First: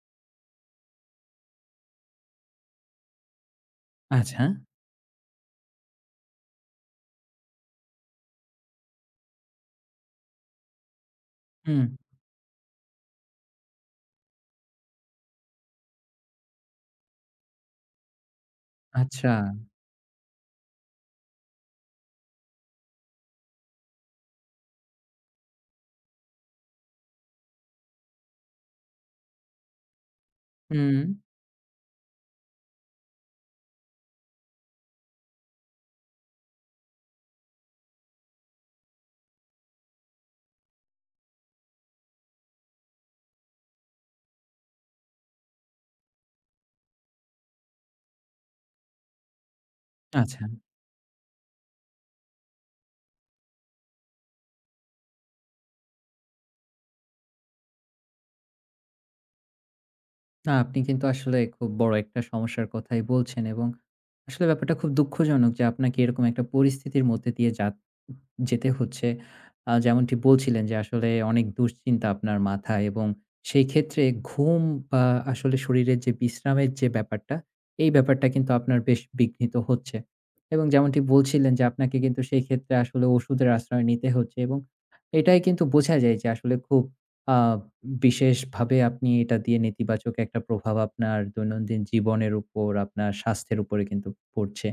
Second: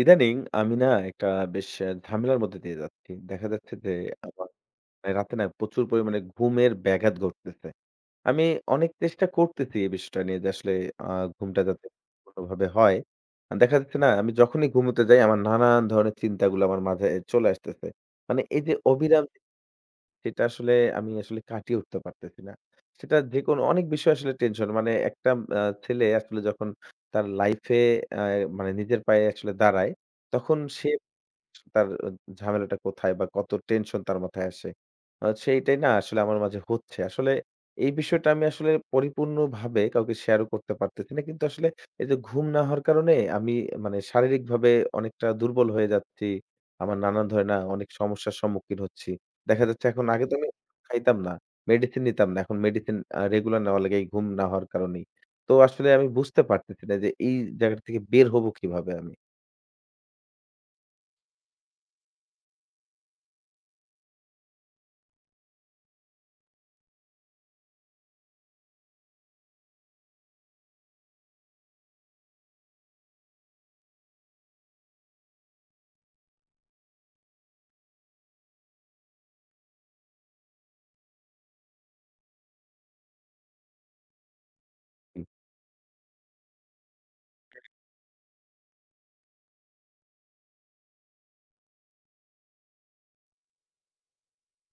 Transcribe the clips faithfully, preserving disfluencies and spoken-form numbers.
ইদানিং আমি না একটা বেশ অ্যা ঝামেলার মধ্যে দিয়ে যাচ্ছি। দেখা যাচ্ছে যে আচ্ছা। আমার অ্যা রাতে না প্রচুর পরিমাণে ঘুমের ব্যাঘাত ঘটতেছে। আমি অনেক চেষ্টা করতেছি এই বিষয়টা নিয়ে যে আসলে আ ঘুমটা হুম, যাতে ভাবে হয়। আ দেখা যাচ্ছে না আমি যখনই ঘুমুতে যাই আমার নানান ধরনের চিন্তাগুলো আমার মাঝে চলে আসতেছে। মানে এই যে অবিরাম আচ্ছা। সেটা আসলে আমি আসলে কাটিয়ে উঠতে পারতেছি না। সেটা যেকোনো অনেক বিষয় আসলে টেনশন। মানে একটা আ ছেলে আসলে যখন তার লাইফ এ আ মানে নিজের পায়ে আসলে দাঁড়ায়, তখন সে হুম, তার অ ঝামেলাটা কোথায় বা কত টেনশন তার মাথায় আসে। আ সেইটাই না আসলে আমার মাঝে হচ্ছে। আসলে এই বিষয়টা আমি আসলে পরিপূর্ণভাবে কাউকে শেয়ারও করতে পারতেছি না। কিন্তু আসলে এই যে ঘুম না হওয়ার কারণে আমি মানে শারীরিকভাবে অনেকটা দুর্বল হয়ে যাচ্ছি। আমার নানান ধরে না অনেক সমস্যার সম্মুখীন হচ্ছি। দেখা যাচ্ছে এখন আগে তো আচ্ছা। আমি খাইতাম না, মেডিসিন নিতাম না। এখন মেডিসিন আ রেগুলার নেওয়া লাগে এই ঘুম না হওয়ার কারণেই। তো আসলে আমি বুঝতে পারতেছি না যে এই জায়গাটা থেকে বের হবো কিভাবে আমি? না আপনি কিন্তু আসলে খুব বড় একটা সমস্যার কথাই বলছেন এবং আসলে ব্যাপারটা খুব দুঃখজনক যে আপনাকে এরকম একটা পরিস্থিতির মধ্যে দিয়ে যা যেতে হচ্ছে। আ যেমনটি বলছিলেন যে আসলে অনেক দুশ্চিন্তা আপনার মাথায় এবং সেই ক্ষেত্রে ঘুম বা আসলে শরীরের যে বিশ্রামের যে ব্যাপারটা, এই ব্যাপারটা কিন্তু আপনার বেশ বিঘ্নিত হচ্ছে। এবং যেমনটি বলছিলেন যে আপনাকে কিন্তু সেই ক্ষেত্রে আসলে ওষুধের আশ্রয় নিতে হচ্ছে এবং এটাই কিন্তু বোঝা যায় যে আসলে খুব আ বিশেষভাবে আপনি এটা দিয়ে নেতিবাচক একটা প্রভাব আপনার দৈনন্দিন জীবনের উপর, আপনার স্বাস্থ্যের উপরে কিন্তু পড়ছে।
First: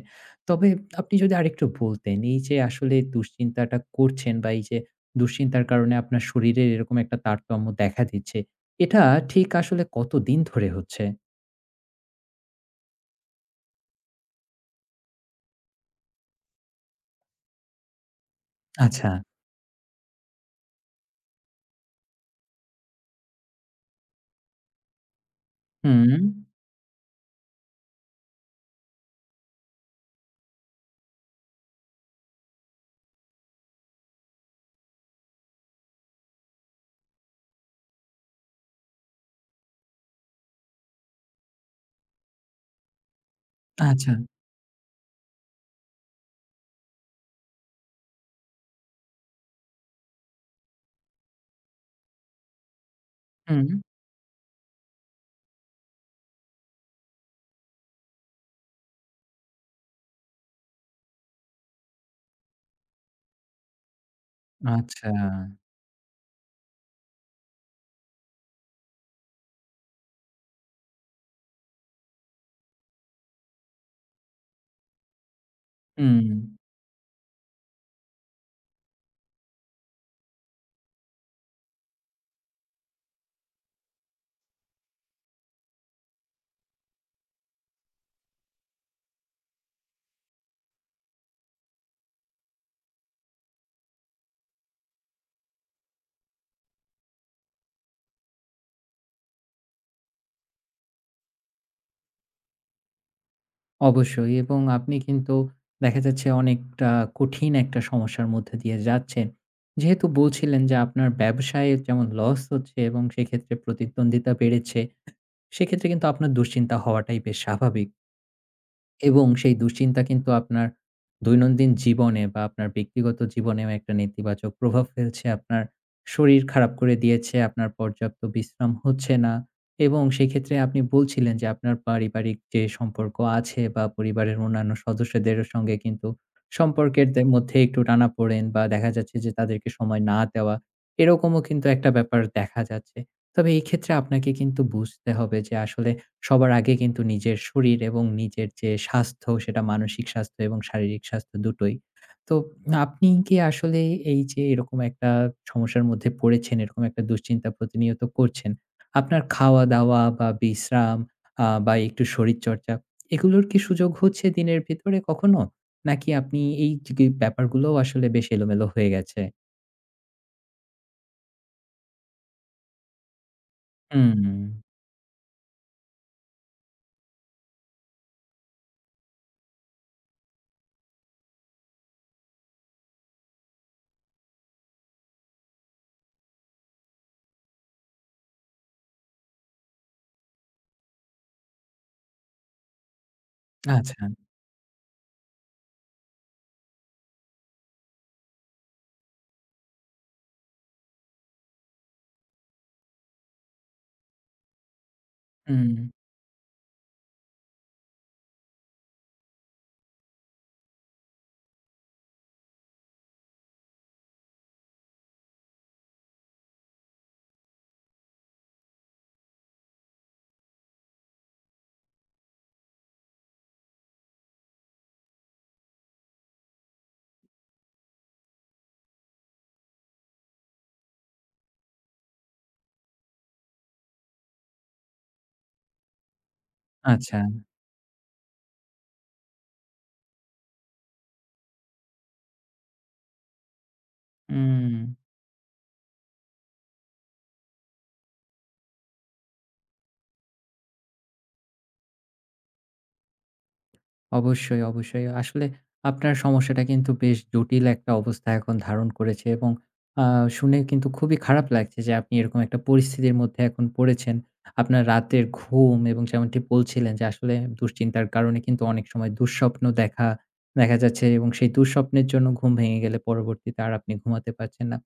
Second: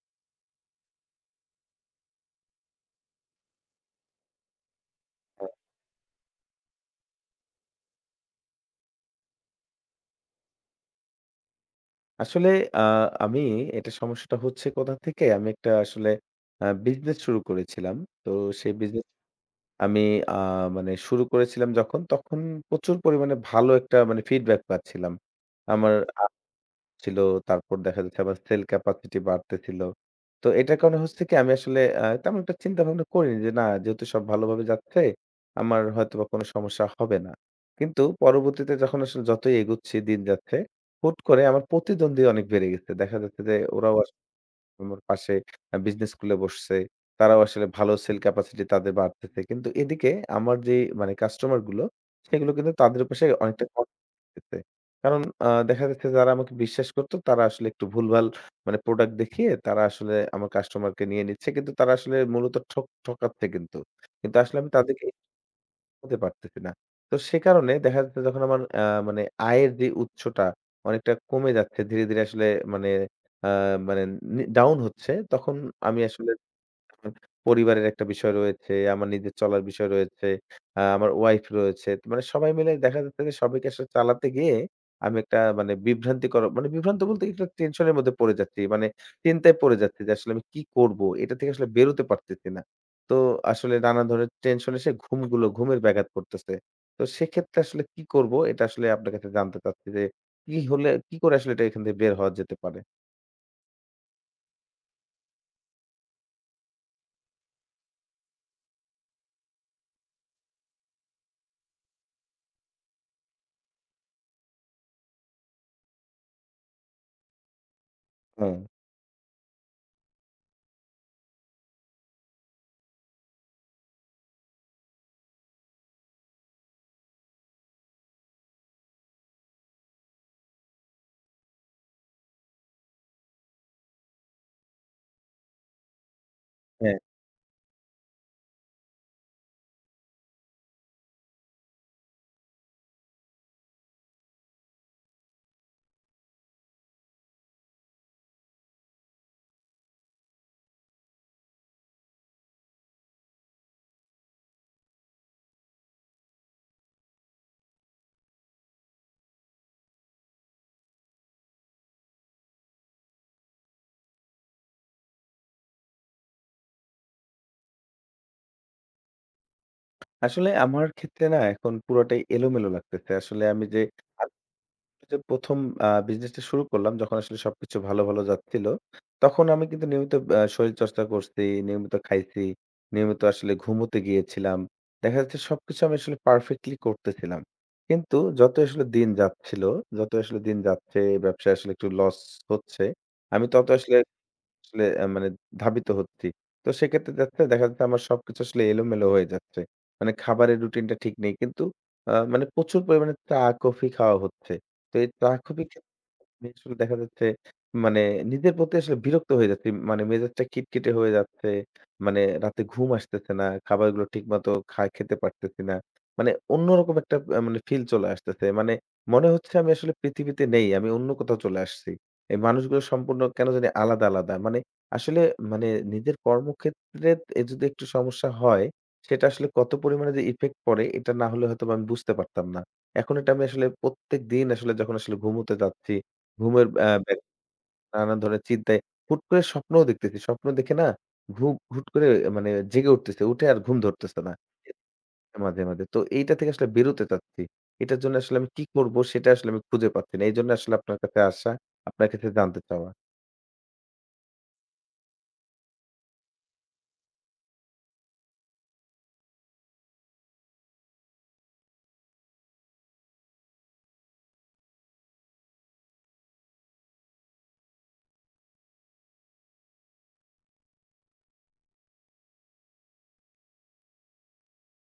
তবে আপনি যদি আরেকটু বলতেন, এই যে আসলে দুশ্চিন্তাটা করছেন বা এই যে দুশ্চিন্তার কারণে আপনার শরীরের এরকম একটা তারতম্য দেখা দিচ্ছে, এটা ঠিক আসলে কতদিন ধরে হচ্ছে? আসলে আ আমি এটা সমস্যাটা হচ্ছে কোথা থেকে? আমি একটা আসলে আ বিজনেস শুরু করেছিলাম। তো সেই বিজনেস আচ্ছা। আমি আ মানে শুরু করেছিলাম যখন, তখন প্রচুর পরিমাণে ভালো একটা মানে ফিডব্যাক পাচ্ছিলাম। আমার হুম। ছিল। তারপর দেখা যাচ্ছে আমার সেল ক্যাপাসিটি বাড়তেছিল। তো এটার কারণে হচ্ছে কি আমি আসলে আ তেমন একটা চিন্তাভাবনা করিনি যে না যেহেতু সব ভালোভাবে যাচ্ছে, আমার হয়তোবা কোনো সমস্যা হবে না। কিন্তু পরবর্তীতে যখন আসলে যতই এগুচ্ছি দিন যাচ্ছে, হুট করে আমার প্রতিদ্বন্দ্বী অনেক বেড়ে গেছে। দেখা যাচ্ছে যে ওরাও আচ্ছা। আমার পাশে আ বিজনেস স্কুলে বসছে। তারাও আসলে ভালো সেল ক্যাপাসিটি তাদের বাড়তেছে। কিন্তু এদিকে আমার যে মানে কাস্টমার গুলো সেগুলো কিন্তু তাদের পাশে হুম। অনেকটা করতেছে। কারণ আ দেখা যাচ্ছে যারা আমাকে বিশ্বাস করত তারা আসলে একটু ভুলভাল মানে প্রোডাক্ট দেখিয়ে তারা আসলে আমার কাস্টমারকে নিয়ে নিচ্ছে। কিন্তু তারা আসলে মূলত ঠক ঠকাচ্ছে কিন্তু। কিন্তু আসলে আমি তাদেরকে আচ্ছা। হতে পারতেছি না। তো সে কারণে দেখা যাচ্ছে যখন আমার আ মানে আয়ের যে উৎসটা অনেকটা কমে যাচ্ছে। ধীরে, ধীরে আসলে মানে আ মানে নি ডাউন হচ্ছে। তখন আমি হুম। আসলে আমার পরিবারের একটা বিষয় রয়েছে, আমার নিজের চলার বিষয় রয়েছে, আ আমার ওয়াইফ রয়েছে। মানে সবাই মিলে দেখা যাচ্ছে যে সবাইকে আসলে চালাতে গিয়ে আমি একটা মানে বিভ্রান্তিকর মানে বিভ্রান্ত বলতে কি, একটা টেনশনের মধ্যে পড়ে যাচ্ছি। মানে চিন্তায় পড়ে যাচ্ছি যে আসলে আমি কি করব? এটা থেকে আসলে বেরোতে পারতেছি না। তো আসলে নানা ধরনের টেনশন এসে ঘুমগুলো ঘুমের ব্যাঘাত করতেছে। তো সেক্ষেত্রে আসলে কি করব? এটা আসলে আপনার কাছে জানতে চাচ্ছি যে কি হলে কি করে আসলে এটা এখান থেকে বের হওয়া যেতে পারে? অবশ্যই এবং আপনি কিন্তু দেখা যাচ্ছে অনেকটা কঠিন একটা সমস্যার মধ্যে দিয়ে যাচ্ছেন। যেহেতু বলছিলেন যে আপনার ব্যবসায় যেমন লস হচ্ছে এবং সেক্ষেত্রে প্রতিদ্বন্দ্বিতা বেড়েছে, সেক্ষেত্রে কিন্তু আপনার দুশ্চিন্তা হওয়াটাই বেশ স্বাভাবিক। হুম, এবং সেই দুশ্চিন্তা কিন্তু আপনার দৈনন্দিন জীবনে বা আপনার ব্যক্তিগত জীবনেও একটা নেতিবাচক প্রভাব ফেলছে। আপনার শরীর খারাপ করে দিয়েছে, আপনার পর্যাপ্ত বিশ্রাম হচ্ছে না এবং সেক্ষেত্রে আপনি বলছিলেন যে আপনার পারিবারিক যে সম্পর্ক আছে বা পরিবারের অন্যান্য সদস্যদের সঙ্গে কিন্তু হ্যাঁ। সম্পর্কের দে মধ্যে একটু টানাপোড়েন বা দেখা যাচ্ছে যে তাদেরকে সময় না দেওয়া, এরকমও কিন্তু একটা ব্যাপার দেখা যাচ্ছে। তবে এই ক্ষেত্রে আপনাকে কিন্তু বুঝতে হবে যে আসলে সবার আগে কিন্তু নিজের শরীর এবং নিজের যে স্বাস্থ্য সেটা মানসিক স্বাস্থ্য এবং শারীরিক স্বাস্থ্য দুটোই। তো আপনি কি আসলে এই যে এরকম একটা সমস্যার মধ্যে পড়েছেন, এরকম একটা দুশ্চিন্তা প্রতিনিয়ত করছেন, আপনার খাওয়া-দাওয়া বা বিশ্রাম আ বা একটু শরীরচর্চা এগুলোর কি সুযোগ হচ্ছে দিনের ভেতরে কখনো? নাকি আপনি এই যে গে ব্যাপারগুলোও আসলে বেশ এলোমেলো হয়ে গেছে? আসলে আমার ক্ষেত্রে না এখন পুরোটাই এলোমেলো লাগতেছে। আসলে আমি যে হুম, আমি যে প্রথম আ বিজনেসটা শুরু করলাম যখন আসলে সবকিছু ভালো, ভালো যাচ্ছিল। তখন আমি কিন্তু নিয়মিত আ শরীরচর্চা করছি, নিয়মিত খাইছি, নিয়মিত আসলে ঘুমোতে গিয়েছিলাম। দেখা যাচ্ছে সবকিছু আমি আসলে পারফেক্টলি করতেছিলাম। কিন্তু যত আসলে দিন যাচ্ছিল, যত আসলে দিন যাচ্ছে ব্যবসায় আসলে একটু লস হচ্ছে। আমি তত আসলে আচ্ছা। আসলে আ মানে ধাবিত হচ্ছি। তো সেক্ষেত্রে যাচ্ছে দেখা যাচ্ছে আমার সবকিছু আসলে এলোমেলো হয়ে যাচ্ছে। মানে খাবারের রুটিনটা ঠিক নেই। কিন্তু আ মানে প্রচুর পরিমাণে চা, কফি খাওয়া হচ্ছে। তো এই চা, কফি হুম, আমি আসলে দেখা যাচ্ছে মানে নিজের প্রতি আসলে বিরক্ত হয়ে যাচ্ছি। মানে মেজাজটা খিটখিটে হয়ে যাচ্ছে। মানে রাতে ঘুম আসতেছে না। খাবারগুলো ঠিকমতো খা খেতে পারতেছি না। মানে অন্যরকম একটা আ মানে ফিল চলে আসতেছে। মানে মনে হচ্ছে আমি আসলে পৃথিবীতে নেই। আমি অন্য কোথাও চলে আসছি। এই মানুষগুলো সম্পূর্ণ কেন জানি আলাদা, আলাদা। মানে আসলে মানে নিজের কর্মক্ষেত্রে এ যদি একটু সমস্যা হয়, সেটা আসলে কত পরিমাণে যে ইফেক্ট পড়ে এটা না হলে হয়তোবা আমি বুঝতে পারতাম না। এখন এটা আমি আসলে প্রত্যেকদিন আসলে যখন আসলে ঘুমুতে যাচ্ছি ঘুমের আ আচ্ছা। ব্যাঘাত, নানা ধরনের চিন্তায় হুট করে স্বপ্নও দেখতেছি। স্বপ্ন দেখে না ঘুম হুট করে মানে জেগে উঠতেছে। উঠে আর ঘুম ধরতেছে না। হুম। মাঝে, মাঝে। তো এইটা থেকে আসলে বেরোতে চাচ্ছি। এটার জন্য আসলে আমি কি করব সেটা আসলে আমি খুঁজে পাচ্ছি না। এইজন্য আসলে আপনার কাছে আসা, আপনার কাছে জানতে চাওয়া। অবশ্যই, অবশ্যই। আসলে আপনার সমস্যাটা কিন্তু বেশ জটিল একটা অবস্থা এখন ধারণ করেছে এবং আ শুনে কিন্তু খুবই খারাপ লাগছে যে আপনি এরকম একটা পরিস্থিতির মধ্যে এখন পড়েছেন। আপনার রাতের ঘুম এবং যেমনটি বলছিলেন যে আসলে দুশ্চিন্তার কারণে কিন্তু অনেক সময় দুঃস্বপ্ন দেখা, দেখা যাচ্ছে এবং সেই দুঃস্বপ্নের জন্য ঘুম ভেঙে গেলে পরবর্তীতে আর আপনি ঘুমাতে পারছেন না।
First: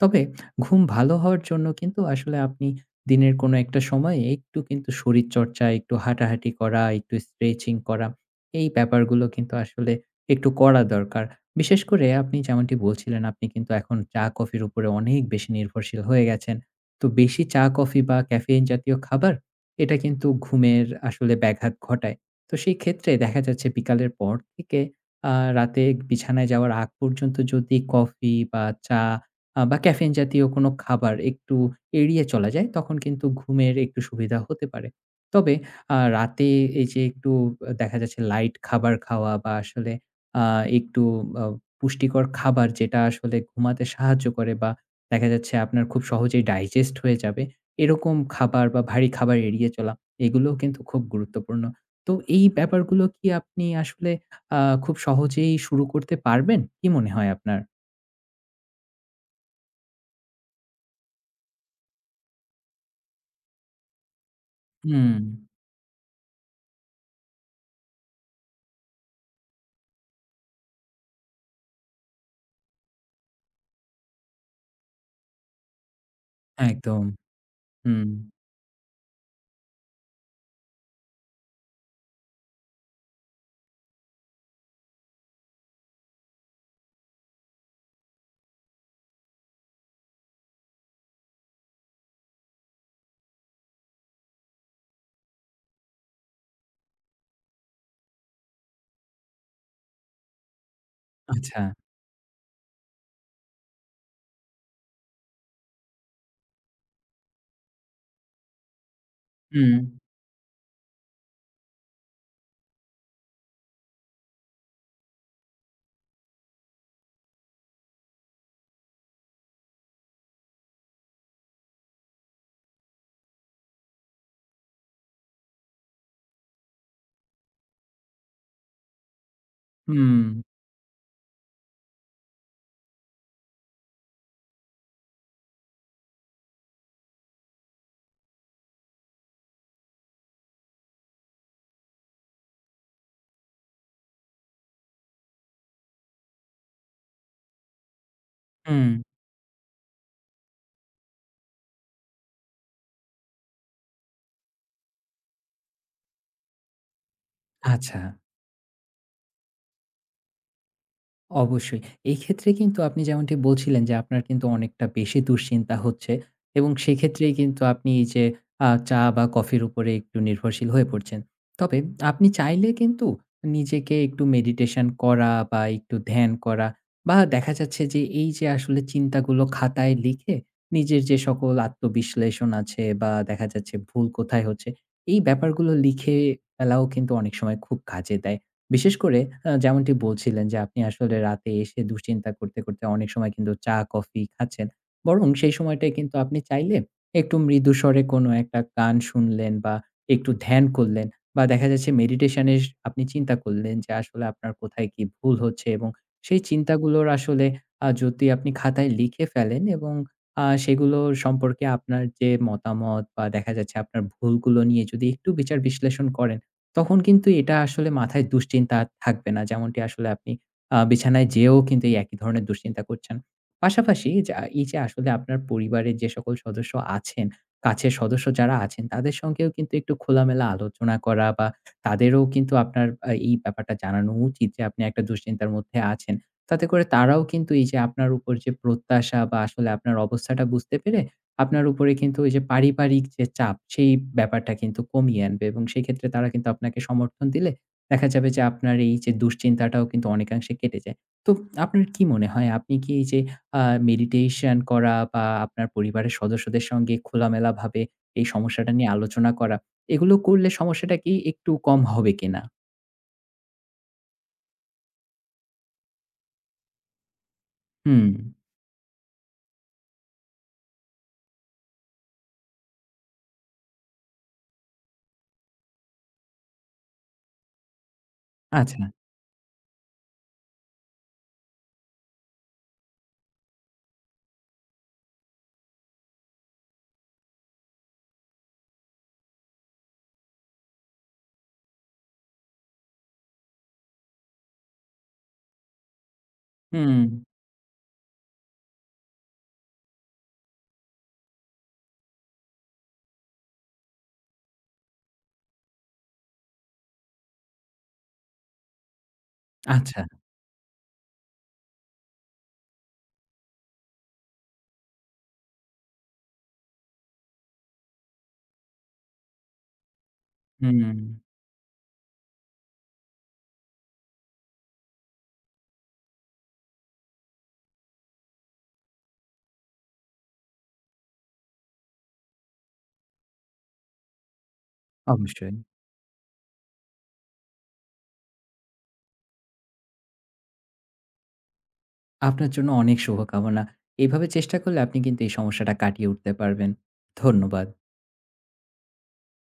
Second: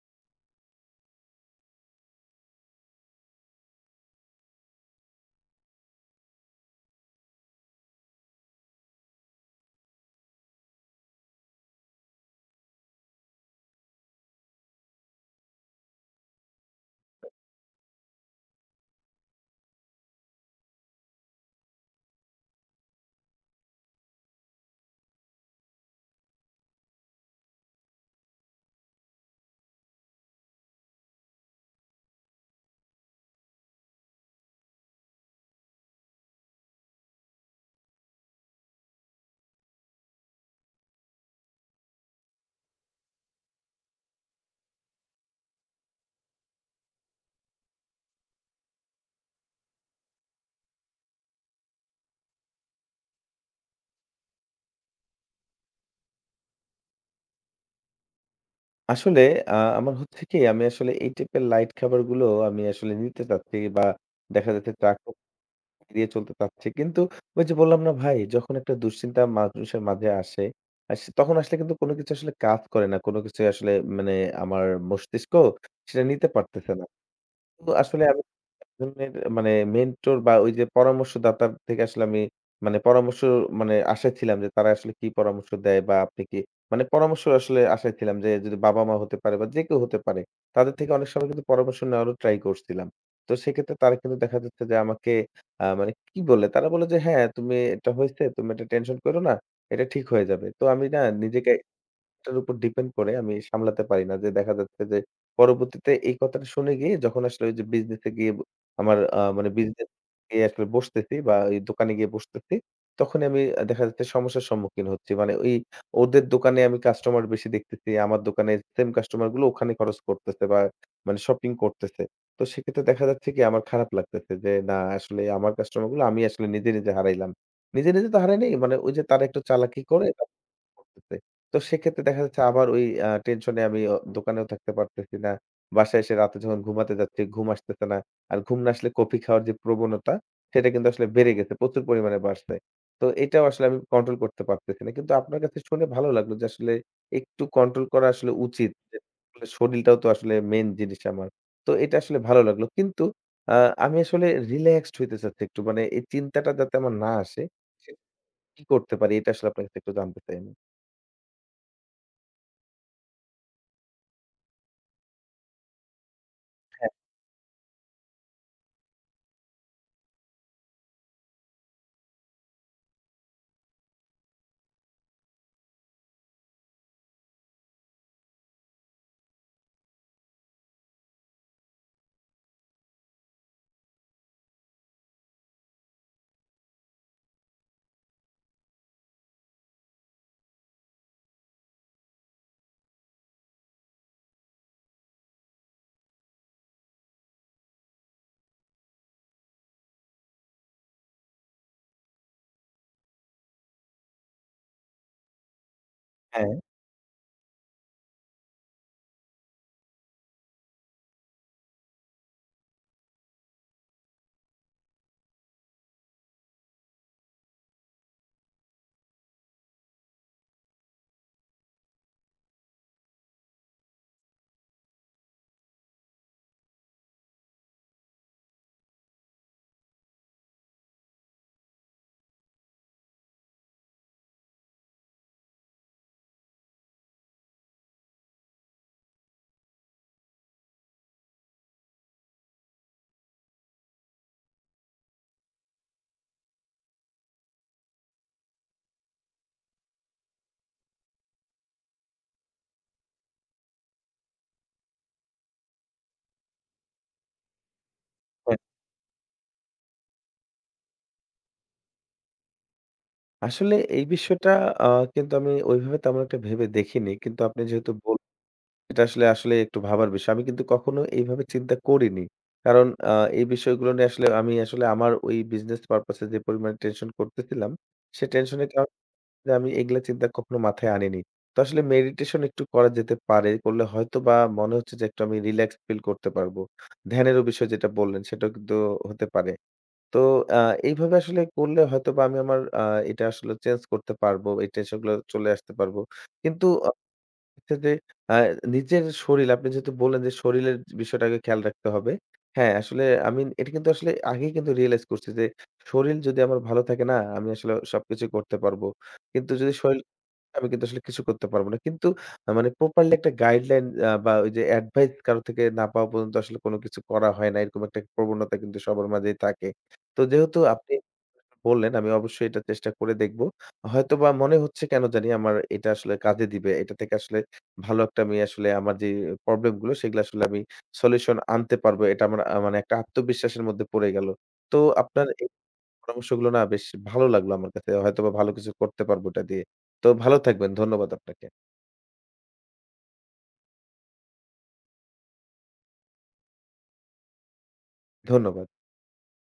তবে ঘুম ভালো হওয়ার জন্য কিন্তু আসলে আপনি দিনের কোনো একটা সময়ে একটু কিন্তু শরীরচর্চা, একটু হাঁটাহাঁটি করা, একটু স্ট্রেচিং করা এই ব্যাপারগুলো কিন্তু আসলে একটু করা দরকার। বিশেষ করে আপনি যেমনটি বলছিলেন, আপনি কিন্তু এখন চা-কফির উপরে অনেক বেশি নির্ভরশীল হয়ে গেছেন। তো বেশি চা-কফি বা ক্যাফেইন জাতীয় খাবার, এটা কিন্তু ঘুমের আসলে ব্যাঘাত ঘটায়। তো সেই ক্ষেত্রে দেখা যাচ্ছে বিকালের পর থেকে আ রাতে বিছানায় যাওয়ার আগ পর্যন্ত যদি কফি বা চা আ বা ক্যাফেইন জাতীয় কোনো খাবার একটু এড়িয়ে চলা যায়, তখন কিন্তু ঘুমের একটু সুবিধা হতে পারে। তবে আ রাতে এই যে একটু দেখা যাচ্ছে লাইট খাবার খাওয়া বা আসলে আ একটু আ পুষ্টিকর খাবার যেটা আসলে ঘুমাতে সাহায্য করে বা দেখা যাচ্ছে আপনার খুব সহজেই ডাইজেস্ট হয়ে যাবে। এরকম খাবার বা ভারী খাবার এড়িয়ে চলা এগুলোও কিন্তু খুব গুরুত্বপূর্ণ। তো এই ব্যাপারগুলো কি আপনি আসলে আ খুব সহজেই শুরু করতে পারবেন? কি মনে হয় আপনার? আসলে আ আমার হচ্ছে কি আমি আসলে এই টাইপের লাইট খাবারগুলো আমি আসলে নিতে চাচ্ছি বা দেখা যাচ্ছে চা হুম, এড়িয়ে চলতে পারছে। কিন্তু ওই যে বললাম না ভাই, যখন একটা দুশ্চিন্তা মানুষের মাঝে আসে, আ সে তখন আসলে কিন্তু কোনো কিছু আসলে কাজ করে না। কোনো কিছুই আসলে মানে আমার মস্তিষ্ক সেটা নিতে পারতেছে না। একদম। তো আসলে হুম, আমি ধরনের মানে মেন্টর বা ওই যে পরামর্শদাতার থেকে আসলে আমি মানে পরামর্শ মানে আশায় ছিলাম যে তারা আসলে কি পরামর্শ দেয় বা আপনি কি মানে পরামর্শ আসলে আশায় ছিলাম যে যদি বাবা মা হতে পারে বা যে কেউ হতে পারে তাদের থেকে অনেক সময় কিন্তু পরামর্শ নেওয়ারও ট্রাই করছিলাম। তো সেক্ষেত্রে তারা কিন্তু দেখা যাচ্ছে যে আমাকে আ মানে কি বলে তারা বলে যে, "হ্যাঁ, তুমি এটা হয়েছে, তুমি এটা টেনশন করো না। এটা ঠিক হয়ে যাবে।" তো আমি না নিজেকে আচ্ছা। এটার উপর ডিপেন্ড করে আমি সামলাতে পারি না। যে দেখা যাচ্ছে যে পরবর্তীতে এই কথাটা শুনে গিয়ে যখন আসলে ওই যে বিজনেসে গিয়ে ব আমার আ মানে হুম, বিজনেস এ আসলে বসতেছি বা এই দোকানে গিয়ে বসতেছি, তখনই আমি আ দেখা যাচ্ছে সমস্যার সম্মুখীন হচ্ছি। মানে ওই ওদের দোকানে আমি কাস্টমার বেশি দেখতেছি। আমার দোকানে সেম কাস্টমার গুলো ওখানে খরচ করতেছে বা মানে শপিং করতেছে। তো সেক্ষেত্রে দেখা যাচ্ছে কি আমার খারাপ লাগতেছে যে না আসলে আমার কাস্টমার গুলো আমি আসলে নিজে, নিজে হারাইলাম। নিজে, নিজে তো হারাই নাই। মানে ওই যে তারা একটু চালাকি করে হুম, করতেছে। তো সেক্ষেত্রে দেখা যাচ্ছে আবার ওই আ টেনশনে আমি অ দোকানেও থাকতে পারতেছি না। বাসায় এসে রাতে যখন ঘুমাতে যাচ্ছি, ঘুম আসতেছে না। আর ঘুম না আসলে কফি খাওয়ার যে প্রবণতা, সেটা কিন্তু আসলে বেড়ে গেছে। প্রচুর পরিমাণে বাড়ছে। তো এটাও আসলে আমি কন্ট্রোল করতে পারতেছি না। কিন্তু আপনার কাছে শুনে ভালো লাগলো যে আসলে একটু কন্ট্রোল করা আসলে উচিত। হুম, যে আসলে শরীরটাও তো আসলে মেইন জিনিস আমার। তো এটা আসলে ভালো লাগলো। কিন্তু আ আমি আসলে রিল্যাক্সড হইতে চাচ্ছি একটু। মানে এই চিন্তাটা যাতে আমার না আসে, সে আচ্ছা। কি করতে পারি? এটা আসলে আপনার কাছে একটু জানতে চাই আমি। অবশ্যই। এই ক্ষেত্রে কিন্তু আপনি যেমনটি বলছিলেন যে, আপনার কিন্তু অনেকটা বেশি দুশ্চিন্তা হচ্ছে এবং সেক্ষেত্রেই কিন্তু আপনি এই যে আ চা বা কফির উপরে একটু নির্ভরশীল হয়ে পড়ছেন। তবে আপনি চাইলে কিন্তু নিজেকে একটু মেডিটেশন করা বা একটু ধ্যান করা বা দেখা যাচ্ছে যে এই যে আসলে চিন্তাগুলো খাতায় লিখে নিজের যে সকল আত্মবিশ্লেষণ আছে বা দেখা যাচ্ছে ভুল কোথায় হচ্ছে, এই ব্যাপারগুলো লিখে ফেলাও কিন্তু অনেক সময় খুব কাজে দেয়। বিশেষ করে আ যেমনটি বলছিলেন যে, আপনি আসলে রাতে এসে দুশ্চিন্তা করতে, করতে অনেক সময় কিন্তু চা-কফি খাচ্ছেন। বরং সেই সময়টায় কিন্তু আপনি চাইলে একটু মৃদু স্বরে কোনো একটা গান শুনলেন বা একটু ধ্যান করলেন বা দেখা যাচ্ছে মেডিটেশন এর আপনি চিন্তা করলেন যে, আসলে আপনার কোথায় কি ভুল হচ্ছে এবং সেই হ্যাঁ, চিন্তাগুলোর আসলে আ যদি আপনি খাতায় লিখে ফেলেন এবং আ সেগুলো সম্পর্কে আপনার যে মতামত বা দেখা যাচ্ছে আপনার ভুলগুলো নিয়ে যদি একটু বিচার বিশ্লেষণ করেন তখন কিন্তু এটা আসলে মাথায় দুশ্চিন্তা আর থাকবে না। যেমনটি আসলে আপনি আ বিছানায় যেয়েও কিন্তু এই একই ধরনের দুশ্চিন্তা করছেন। পাশাপাশি যা এই যে আসলে আপনার পরিবারের যে সকল সদস্য আছেন, কাছের সদস্য যারা আছেন তাদের সঙ্গেও কিন্তু একটু খোলামেলা আলোচনা করা বা তাদেরও কিন্তু আপনার আ এই ব্যাপারটা জানানো উচিত যে আপনি একটা দুশ্চিন্তার মধ্যে আছেন। তাতে করে তারাও কিন্তু এই যে আপনার উপর যে প্রত্যাশা বা আসলে আপনার অবস্থাটা বুঝতে পেরে আপনার উপরে কিন্তু ওই যে পারিবারিক যে চাপ, সেই ব্যাপারটা কিন্তু কমিয়ে আনবে এবং সেক্ষেত্রে তারা কিন্তু আপনাকে সমর্থন দিলে দেখা যাবে যে আপনার এই যে দুশ্চিন্তাটাও কিন্তু অনেকাংশে কেটে যায়। তো আপনার কি মনে হয় আপনি কি এই যে আ মেডিটেশন করা বা আপনার পরিবারের সদস্যদের সঙ্গে খোলামেলাভাবে এই হ্যাঁ। সমস্যাটা নিয়ে আলোচনা করা, এগুলো করলে সমস্যাটা কি একটু কম হবে কিনা? আসলে এই বিষয়টা আ কিন্তু আমি ওইভাবে তেমন একটা ভেবে দেখিনি। কিন্তু আপনি যেহেতু হুম, বল এটা আসলে, আসলে একটু ভাবার বিষয়। আমি কিন্তু কখনো এইভাবে চিন্তা করিনি। কারণ আ এই বিষয়গুলো নিয়ে আসলে আমি আসলে আমার ওই বিজনেস পারপাস এ যে পরিমাণে টেনশন করতেছিলাম, সে টেনশনের আচ্ছা। কারণে আমি এগুলা চিন্তা কখনো মাথায় আনিনি। তো আসলে মেডিটেশন একটু করা যেতে পারে। করলে হয়তোবা মনে হচ্ছে যে একটু আমি রিল্যাক্স ফিল করতে পারবো। ধ্যানেরও বিষয় যেটা বললেন, সেটাও কিন্তু হতে পারে। তো আ এইভাবে আসলে করলে হয়তোবা আমি আমার আ এটা আসলে চেঞ্জ করতে পারবো। এই টেনশনগুলো চলে আসতে পারবো। কিন্তু আ হুম, হচ্ছে যে আ নিজের শরীর আপনি যেহেতু বললেন যে শরীরের বিষয়টাকে খেয়াল রাখতে হবে। হ্যাঁ, আসলে আমি এটা কিন্তু আসলে আগেই কিন্তু রিয়ালাইজ করছি যে শরীর যদি আমার ভালো থাকে না, আমি আসলে সবকিছু করতে পারবো। কিন্তু যদি আচ্ছা। শরীর আমি কিন্তু আসলে কিছু করতে পারব না। কিন্তু আ মানে প্রপারলি একটা গাইডলাইন আ বা ওই যে এডভাইস কারো থেকে না পাওয়া পর্যন্ত আসলে কোনো কিছু করা হয় না। এরকম একটা প্রবণতা কিন্তু সবার মাঝেই থাকে। তো যেহেতু আপনি হুম, বললেন আমি অবশ্যই এটা চেষ্টা করে দেখব। হয়তোবা মনে হচ্ছে কেন জানি আমার এটা আসলে কাজে দিবে। এটা থেকে আসলে ভালো একটা আমি আসলে আমার যে প্রবলেম গুলো সেগুলো আসলে আমি সলিউশন আনতে পারবো। এটা আমার আ মানে একটা আত্মবিশ্বাসের মধ্যে পড়ে গেল। তো আপনার অবশ্যই। পরামর্শগুলো না বেশ ভালো লাগলো আমার কাছে। হয়তোবা ভালো কিছু করতে পারবো এটা দিয়ে। তো ভালো থাকবেন। ধন্যবাদ আপনাকে। আপনার জন্য অনেক শুভকামনা। এভাবে চেষ্টা করলে আপনি কিন্তু এই সমস্যাটা কাটিয়ে উঠতে পারবেন। ধন্যবাদ। ধন্যবাদ।